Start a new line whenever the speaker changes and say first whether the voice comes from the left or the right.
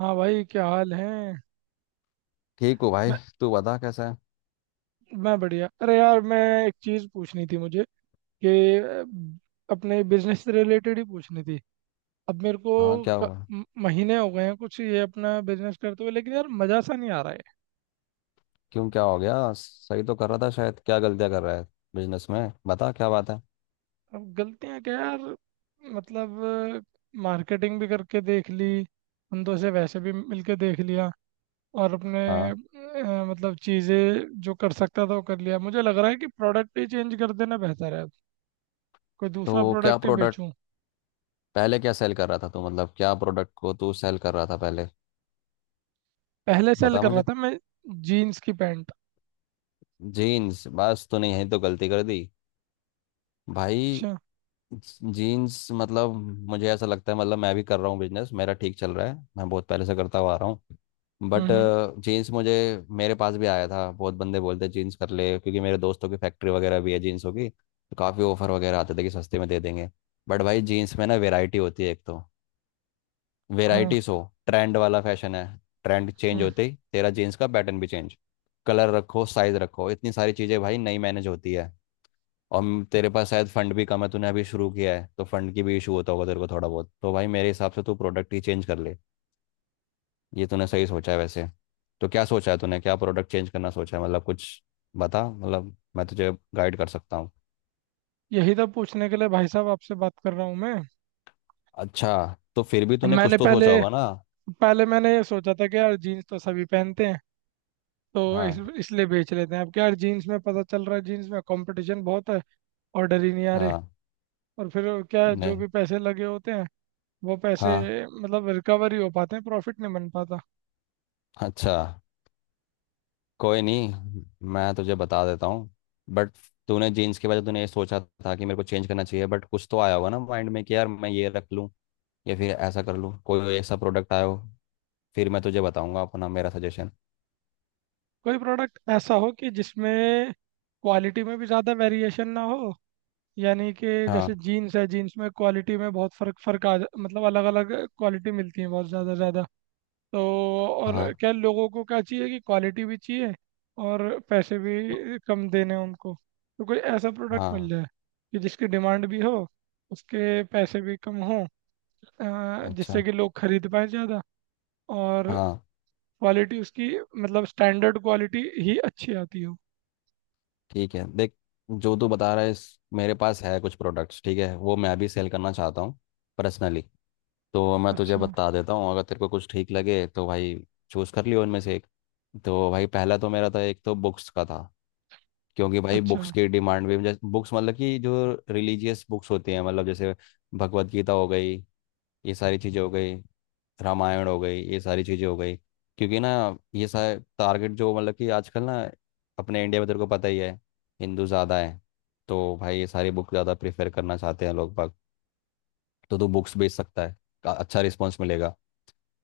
right: हाँ भाई, क्या हाल है।
left: ठीक हो भाई?
right: मैं
left: तू बता कैसा है?
right: मैं बढ़िया। अरे यार, मैं एक चीज़ पूछनी थी मुझे कि अपने बिजनेस से रिलेटेड ही पूछनी थी। अब मेरे
left: हाँ,
right: को
left: क्या हुआ?
right: महीने हो गए हैं कुछ ये अपना बिजनेस करते हुए, लेकिन यार मज़ा सा नहीं आ रहा है।
left: क्यों, क्या हो गया? सही तो कर रहा था शायद, क्या गलतियाँ कर रहा है बिजनेस में, बता क्या बात है।
right: अब गलतियाँ क्या यार, मतलब मार्केटिंग भी करके देख ली, बंदों से वैसे भी मिलके देख लिया और अपने
left: हाँ।
right: मतलब चीज़ें जो कर सकता था वो कर लिया। मुझे लग रहा है कि प्रोडक्ट ही चेंज कर देना बेहतर है। कोई दूसरा
left: तो क्या
right: प्रोडक्ट ही
left: प्रोडक्ट
right: बेचूं।
left: पहले क्या सेल कर रहा था तू, मतलब क्या प्रोडक्ट को तू सेल कर रहा था पहले,
right: पहले सेल
left: बता
right: कर रहा
left: मुझे।
right: था मैं जीन्स की पैंट।
left: जीन्स, बस तूने यही तो गलती कर दी भाई।
right: अच्छा।
left: जीन्स मतलब, मुझे ऐसा लगता है, मतलब मैं भी कर रहा हूँ बिजनेस, मेरा ठीक चल रहा है, मैं बहुत पहले से करता हुआ आ रहा हूँ,
right: हम्म,
left: बट
right: हम्म।
left: जीन्स मुझे मेरे पास भी आया था, बहुत बंदे बोलते हैं जीन्स कर ले, क्योंकि मेरे दोस्तों की फैक्ट्री वगैरह भी है जीन्सों की, तो काफ़ी ऑफर वगैरह आते थे कि सस्ते में दे देंगे। बट भाई जीन्स में ना वेराइटी होती है एक तो,
right: हाँ।
left: वेराइटी। सो ट्रेंड वाला फैशन है, ट्रेंड चेंज
right: हम्म।
left: होते ही तेरा जीन्स का पैटर्न भी चेंज। कलर रखो, साइज रखो, इतनी सारी चीज़ें भाई नई मैनेज होती है। और तेरे पास शायद फंड भी कम है, तूने अभी शुरू किया है, तो फंड की भी इशू होता होगा तेरे को थोड़ा बहुत, तो भाई मेरे हिसाब से तू प्रोडक्ट ही चेंज कर ले। ये तूने सही सोचा है वैसे। तो क्या सोचा है तूने, क्या प्रोडक्ट चेंज करना सोचा है मतलब कुछ? बता, मतलब मैं तुझे गाइड कर सकता हूँ।
right: यही था पूछने के लिए भाई साहब आपसे बात कर रहा हूँ मैं।
left: अच्छा। तो फिर भी
right: अब
left: तूने कुछ
right: मैंने
left: तो
right: पहले
left: सोचा होगा ना।
right: पहले मैंने ये सोचा था कि यार जीन्स तो सभी पहनते हैं, तो इस
left: हाँ।
right: इसलिए बेच लेते हैं। अब क्या यार, जीन्स में पता चल रहा है जीन्स में कंपटीशन बहुत है। ऑर्डर ही नहीं आ रहे।
left: हाँ।
right: और फिर क्या है, जो
left: नहीं।
right: भी पैसे लगे होते हैं वो पैसे
left: हाँ।
right: मतलब रिकवर ही हो पाते हैं, प्रॉफिट नहीं बन पाता।
left: अच्छा। कोई नहीं, मैं तुझे बता देता हूँ बट, तूने जीन्स के वजह तूने ये सोचा था कि मेरे को चेंज करना चाहिए, बट कुछ तो आया होगा ना माइंड में कि यार मैं ये रख लूँ या फिर ऐसा कर लूँ, कोई ऐसा प्रोडक्ट आया हो। फिर मैं तुझे बताऊंगा अपना मेरा सजेशन।
right: कोई प्रोडक्ट ऐसा हो कि जिसमें क्वालिटी में भी ज़्यादा वेरिएशन ना हो। यानी कि
left: हाँ।
right: जैसे जीन्स है, जीन्स में क्वालिटी में बहुत फर्क फर्क आ जा, मतलब अलग अलग क्वालिटी मिलती है बहुत ज़्यादा ज़्यादा। तो और
left: हाँ।
right: क्या, लोगों को क्या चाहिए कि क्वालिटी भी चाहिए और पैसे भी कम देने हैं उनको। तो कोई ऐसा प्रोडक्ट मिल
left: हाँ।
right: जाए कि जिसकी डिमांड भी हो, उसके पैसे भी कम हो, जिससे
left: अच्छा।
right: कि लोग खरीद पाए ज़्यादा और
left: हाँ
right: क्वालिटी उसकी मतलब स्टैंडर्ड क्वालिटी ही अच्छी आती हो।
left: ठीक है, देख जो तू बता रहा है मेरे पास है कुछ प्रोडक्ट्स, ठीक है, वो मैं भी सेल करना चाहता हूँ पर्सनली। तो मैं तुझे
right: अच्छा।
left: बता देता हूँ, अगर तेरे को कुछ ठीक लगे तो भाई चूज़ कर लियो उनमें से एक। तो भाई पहला तो मेरा था, एक तो बुक्स का था, क्योंकि भाई
right: अच्छा।
left: बुक्स की डिमांड भी। बुक्स मतलब कि जो रिलीजियस बुक्स होती हैं, मतलब जैसे भगवत गीता हो गई, ये सारी चीज़ें हो गई, रामायण हो गई, ये सारी चीज़ें हो गई, क्योंकि ना ये सारे टारगेट जो मतलब कि आजकल ना, अपने इंडिया में तेरे को पता ही है हिंदू ज़्यादा है, तो भाई ये सारी बुक ज़्यादा प्रेफर करना चाहते हैं लोग बाग। तो तू बुक्स बेच सकता है, अच्छा रिस्पॉन्स मिलेगा।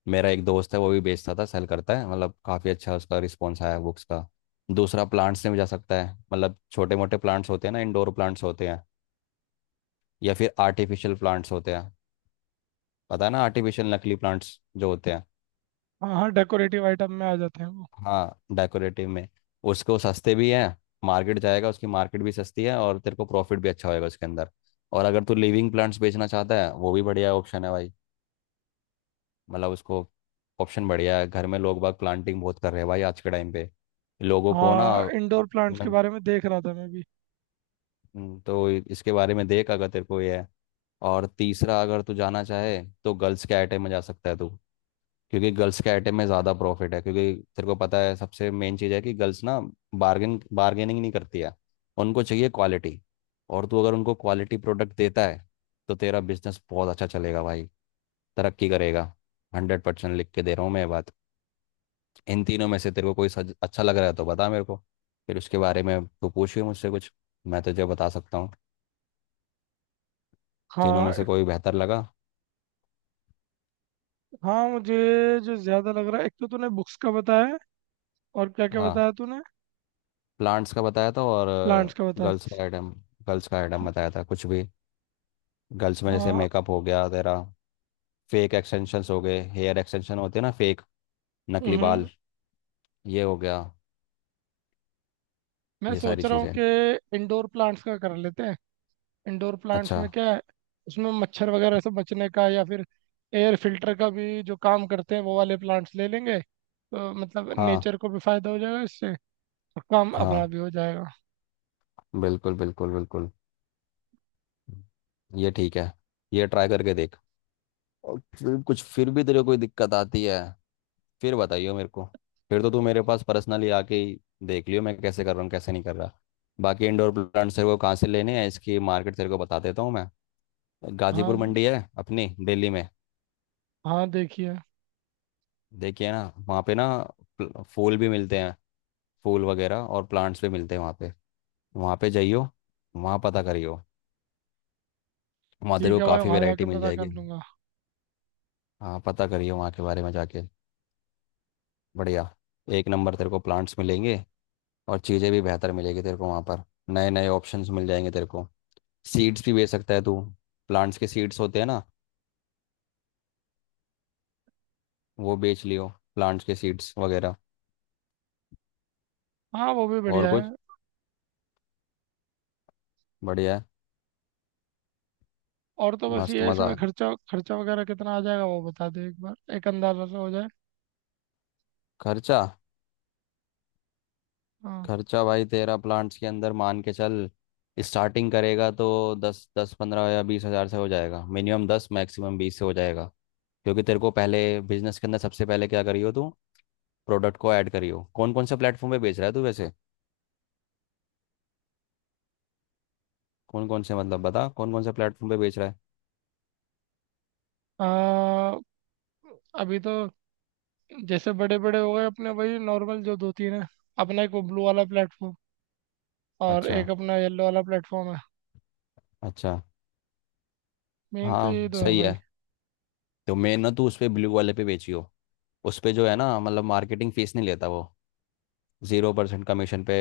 left: मेरा एक दोस्त है वो भी बेचता था, सेल करता है मतलब, काफ़ी अच्छा उसका रिस्पॉन्स आया बुक्स का। दूसरा, प्लांट्स में भी जा सकता है, मतलब छोटे मोटे प्लांट्स होते हैं ना, इंडोर प्लांट्स होते हैं, या फिर आर्टिफिशियल प्लांट्स होते हैं। पता है ना, आर्टिफिशियल नकली प्लांट्स जो होते हैं।
right: हाँ हाँ, डेकोरेटिव आइटम में आ जाते हैं वो।
left: हाँ डेकोरेटिव में उसको, सस्ते भी है, मार्केट जाएगा उसकी मार्केट भी सस्ती है, और तेरे को प्रॉफिट भी अच्छा होएगा उसके अंदर। और अगर तू लिविंग प्लांट्स बेचना चाहता है, वो भी बढ़िया ऑप्शन है भाई, मतलब उसको ऑप्शन बढ़िया है। घर में लोग बाग प्लांटिंग बहुत कर रहे हैं भाई आज के टाइम पे, लोगों को ना
right: हाँ, इंडोर प्लांट्स के
left: मतलब।
right: बारे में देख रहा था मैं भी।
left: तो इसके बारे में देख अगर तेरे को ये है। और तीसरा, अगर तू जाना चाहे तो गर्ल्स के आइटम में जा सकता है तू, क्योंकि गर्ल्स के आइटम में ज़्यादा प्रॉफिट है, क्योंकि तेरे को पता है, सबसे मेन चीज़ है कि गर्ल्स ना बार्गेनिंग नहीं करती है। उनको चाहिए क्वालिटी, और तू अगर उनको क्वालिटी प्रोडक्ट देता है, तो तेरा बिजनेस बहुत अच्छा चलेगा भाई, तरक्की करेगा। 100% लिख के दे रहा हूँ मैं ये बात। इन तीनों में से तेरे को कोई अच्छा लग रहा है तो बता मेरे को, फिर उसके बारे में तू पूछिए मुझसे कुछ, मैं तुझे बता सकता हूँ। तीनों में
right: हाँ।
left: से कोई बेहतर लगा?
right: हाँ, मुझे जो ज्यादा लग रहा है, एक तो तूने बुक्स का बताया है, और क्या क्या
left: हाँ।
right: बताया तूने।
left: प्लांट्स का बताया था और
right: प्लांट्स का बताया।
left: गर्ल्स का आइटम, गर्ल्स का आइटम बताया था, कुछ भी। गर्ल्स में जैसे
right: हाँ।
left: मेकअप हो गया तेरा, फेक एक्सटेंशंस हो गए, हेयर एक्सटेंशन होते हैं ना फेक, नकली
right: हम्म।
left: बाल, ये हो गया,
right: मैं
left: ये सारी
right: सोच रहा हूँ
left: चीज़ें।
right: कि इंडोर प्लांट्स का कर लेते हैं। इंडोर प्लांट्स
left: अच्छा।
right: में क्या है, उसमें मच्छर वगैरह से बचने का या फिर एयर फिल्टर का भी जो काम करते हैं वो वाले प्लांट्स ले लेंगे। तो मतलब
left: हाँ,
right: नेचर को भी फायदा हो जाएगा इससे और काम अपना
left: हाँ,
right: भी हो जाएगा।
left: बिल्कुल बिल्कुल बिल्कुल। ये ठीक है, ये ट्राई करके देख। और फिर कुछ, फिर भी तेरे को कोई दिक्कत आती है, फिर बताइए मेरे को। फिर तो तू मेरे पास पर्सनली आके ही देख लियो मैं कैसे कर रहा हूँ कैसे नहीं कर रहा। बाकी इंडोर प्लांट्स तेरे को कहाँ से लेने हैं, इसकी मार्केट तेरे को बता देता हूँ मैं।
right: हाँ
left: गाजीपुर
right: ब-
left: मंडी है अपनी दिल्ली में।
right: हाँ, देखिए।
left: देखिए ना, वहाँ पे ना फूल भी मिलते हैं, फूल वगैरह, और प्लांट्स भी मिलते हैं वहाँ पे। वहाँ पे जाइयो, वहाँ पता करियो, वहाँ तेरे
right: ठीक
left: को
right: है भाई,
left: काफ़ी
right: वहाँ जाके
left: वैरायटी मिल
right: पता कर
left: जाएगी।
right: लूंगा।
left: हाँ पता करियो वहाँ के बारे में जाके। बढ़िया, एक नंबर तेरे को प्लांट्स मिलेंगे, और चीज़ें भी बेहतर मिलेगी तेरे को वहाँ पर, नए नए ऑप्शंस मिल जाएंगे तेरे को। सीड्स भी बेच सकता है तू, प्लांट्स के सीड्स होते हैं ना, वो बेच लियो, प्लांट्स के सीड्स वगैरह
right: हाँ वो भी
left: और
right: बढ़िया है।
left: कुछ। बढ़िया है।
right: और तो बस
left: मस्त,
right: ये है,
left: मज़ा।
right: इसमें खर्चा खर्चा वगैरह कितना आ जाएगा वो बता दे एक बार, एक अंदाजा से हो जाए।
left: खर्चा,
right: हाँ।
left: खर्चा भाई तेरा प्लांट्स के अंदर मान के चल, स्टार्टिंग करेगा तो दस दस 15 या 20 हज़ार से हो जाएगा, मिनिमम 10 मैक्सिमम 20 से हो जाएगा। क्योंकि तेरे को पहले, बिजनेस के अंदर सबसे पहले क्या करियो तू, प्रोडक्ट को ऐड करियो। कौन कौन से प्लेटफॉर्म पे बेच रहा है तू वैसे, कौन कौन से मतलब, बता कौन कौन से प्लेटफॉर्म पे बेच रहा है?
right: आ, अभी तो जैसे बड़े बड़े हो गए अपने वही नॉर्मल जो दो तीन है, अपना एक वो ब्लू वाला प्लेटफॉर्म और
left: अच्छा,
right: एक अपना येलो वाला प्लेटफॉर्म है।
left: अच्छा।
right: मेन तो यही
left: हाँ
right: दो है
left: सही
right: भाई।
left: है, तो मैं ना, तू उस पर ब्लू वाले पे बेचियो। उस पे जो है ना, मतलब मार्केटिंग फीस नहीं लेता वो, 0% कमीशन पे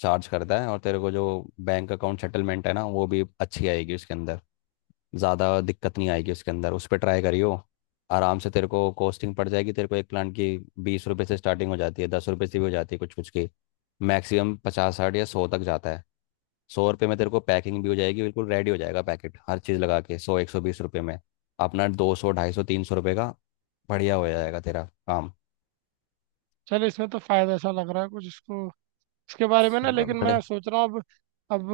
left: चार्ज करता है। और तेरे को जो बैंक अकाउंट सेटलमेंट है ना वो भी अच्छी आएगी उसके अंदर, ज़्यादा दिक्कत नहीं आएगी उसके अंदर, उस पर ट्राई करियो। आराम से तेरे को कॉस्टिंग पड़ जाएगी तेरे को एक प्लांट की, 20 रुपए से स्टार्टिंग हो जाती है, 10 रुपए से भी हो जाती है कुछ कुछ की, मैक्सिमम 50, 60 या 100 तक जाता है। 100 रुपये में तेरे को पैकिंग भी हो जाएगी, बिल्कुल रेडी हो जाएगा पैकेट, हर चीज़ लगा के सौ 120 रुपये में, अपना 200, 250, 300 रुपये का बढ़िया हो जाएगा तेरा काम।
right: चल, इसमें तो फायदा ऐसा लग रहा है कुछ इसको, इसके बारे में ना। लेकिन मैं
left: बड़े,
right: सोच रहा हूँ अब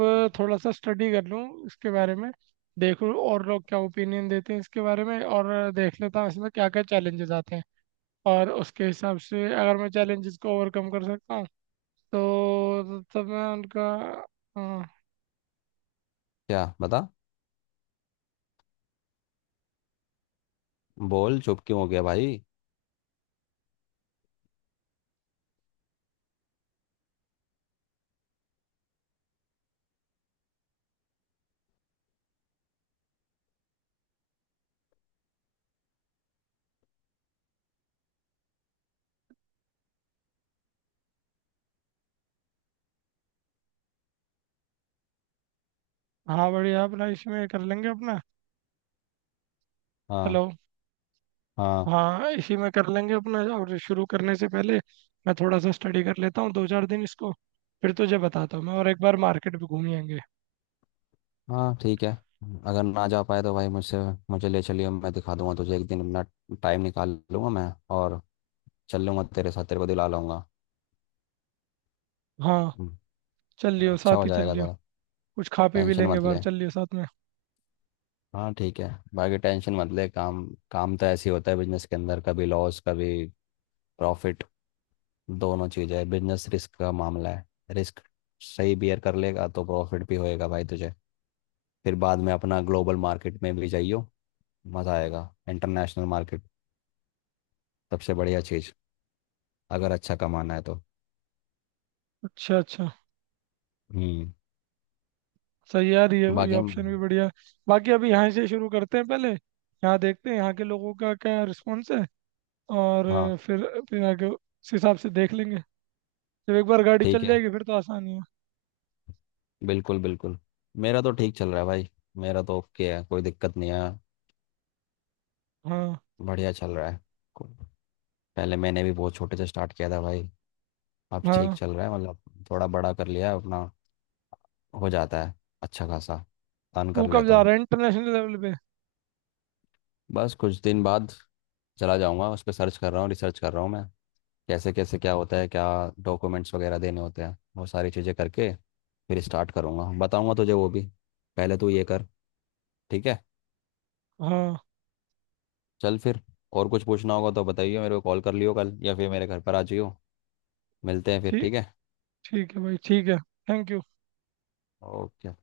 right: अब थोड़ा सा स्टडी कर लूँ इसके बारे में, देखूँ और लोग क्या ओपिनियन देते हैं इसके बारे में, और देख लेता हूँ इसमें क्या क्या चैलेंजेस आते हैं। और उसके हिसाब से अगर मैं चैलेंजेस को ओवरकम कर सकता हूँ तो तब मैं उनका। हाँ।
left: क्या बता, बोल, चुप क्यों हो गया भाई?
right: हाँ, बढ़िया, अपना इसमें कर लेंगे अपना।
left: हाँ।
right: हेलो।
left: हाँ।
right: हाँ, इसी में कर लेंगे अपना। और शुरू करने से पहले मैं थोड़ा सा स्टडी कर लेता हूँ दो चार दिन इसको, फिर तुझे बताता हूँ मैं, और एक बार मार्केट भी घूम ही आएंगे।
left: हाँ ठीक है, अगर ना जा पाए तो भाई मुझसे, मुझे ले चलियो, मैं दिखा दूंगा तुझे एक दिन, अपना टाइम निकाल लूंगा मैं, और चल लूंगा तेरे साथ, तेरे को दिला लाऊंगा।
right: हाँ,
left: हम्म,
right: चल लियो,
left: अच्छा
right: साथ
left: हो
right: ही चल
left: जाएगा
right: लियो।
left: ज़रा।
right: कुछ खा पी भी
left: टेंशन
right: लेंगे
left: मत
right: बाहर,
left: ले।
right: चल लियो साथ में।
left: हाँ ठीक है, बाकी टेंशन मत ले, काम, काम तो ऐसे ही होता है बिजनेस के अंदर, कभी लॉस कभी प्रॉफिट, दोनों चीज़ है, बिजनेस रिस्क का मामला है। रिस्क सही बियर कर लेगा तो प्रॉफिट भी होएगा भाई तुझे। फिर बाद में अपना ग्लोबल मार्केट में भी जाइयो, मज़ा आएगा, इंटरनेशनल मार्केट, सबसे बढ़िया चीज अगर अच्छा कमाना है तो।
right: अच्छा अच्छा।
left: हम्म।
right: सही यार, ये
left: बाकी
right: ऑप्शन भी बढ़िया है। बाकी अभी यहाँ से शुरू करते हैं, पहले यहाँ देखते हैं यहाँ के लोगों का क्या रिस्पॉन्स है। और
left: हाँ
right: फिर आगे उस हिसाब से देख लेंगे। जब एक बार गाड़ी
left: ठीक
right: चल
left: है,
right: जाएगी फिर तो आसानी है।
left: बिल्कुल बिल्कुल। मेरा तो ठीक चल रहा है भाई, मेरा तो ओके है, कोई दिक्कत नहीं है,
right: हाँ।
left: बढ़िया चल रहा है। को- पहले मैंने भी बहुत छोटे से स्टार्ट किया था भाई, अब ठीक
right: हाँ,
left: चल रहा है मतलब, थोड़ा बड़ा कर लिया है अपना, हो जाता है अच्छा खासा, अर्न
right: तू
left: कर
right: कब
left: लेता
right: जा
left: हूँ।
right: रहा है इंटरनेशनल लेवल पे।
left: बस कुछ दिन बाद चला जाऊँगा, उस पर सर्च कर रहा हूँ, रिसर्च कर रहा हूँ मैं, कैसे कैसे क्या होता है, क्या डॉक्यूमेंट्स वगैरह देने होते हैं, वो सारी चीज़ें करके फिर स्टार्ट करूँगा, बताऊँगा तुझे वो भी, पहले तू ये कर। ठीक है,
right: हाँ।
left: चल फिर, और कुछ पूछना होगा तो बताइए मेरे को, कॉल कर लियो कल, या फिर मेरे घर पर आ जाइयो, मिलते हैं फिर,
right: ठीक
left: ठीक है?
right: ठीक है भाई, ठीक है। Thank you.
left: ओके।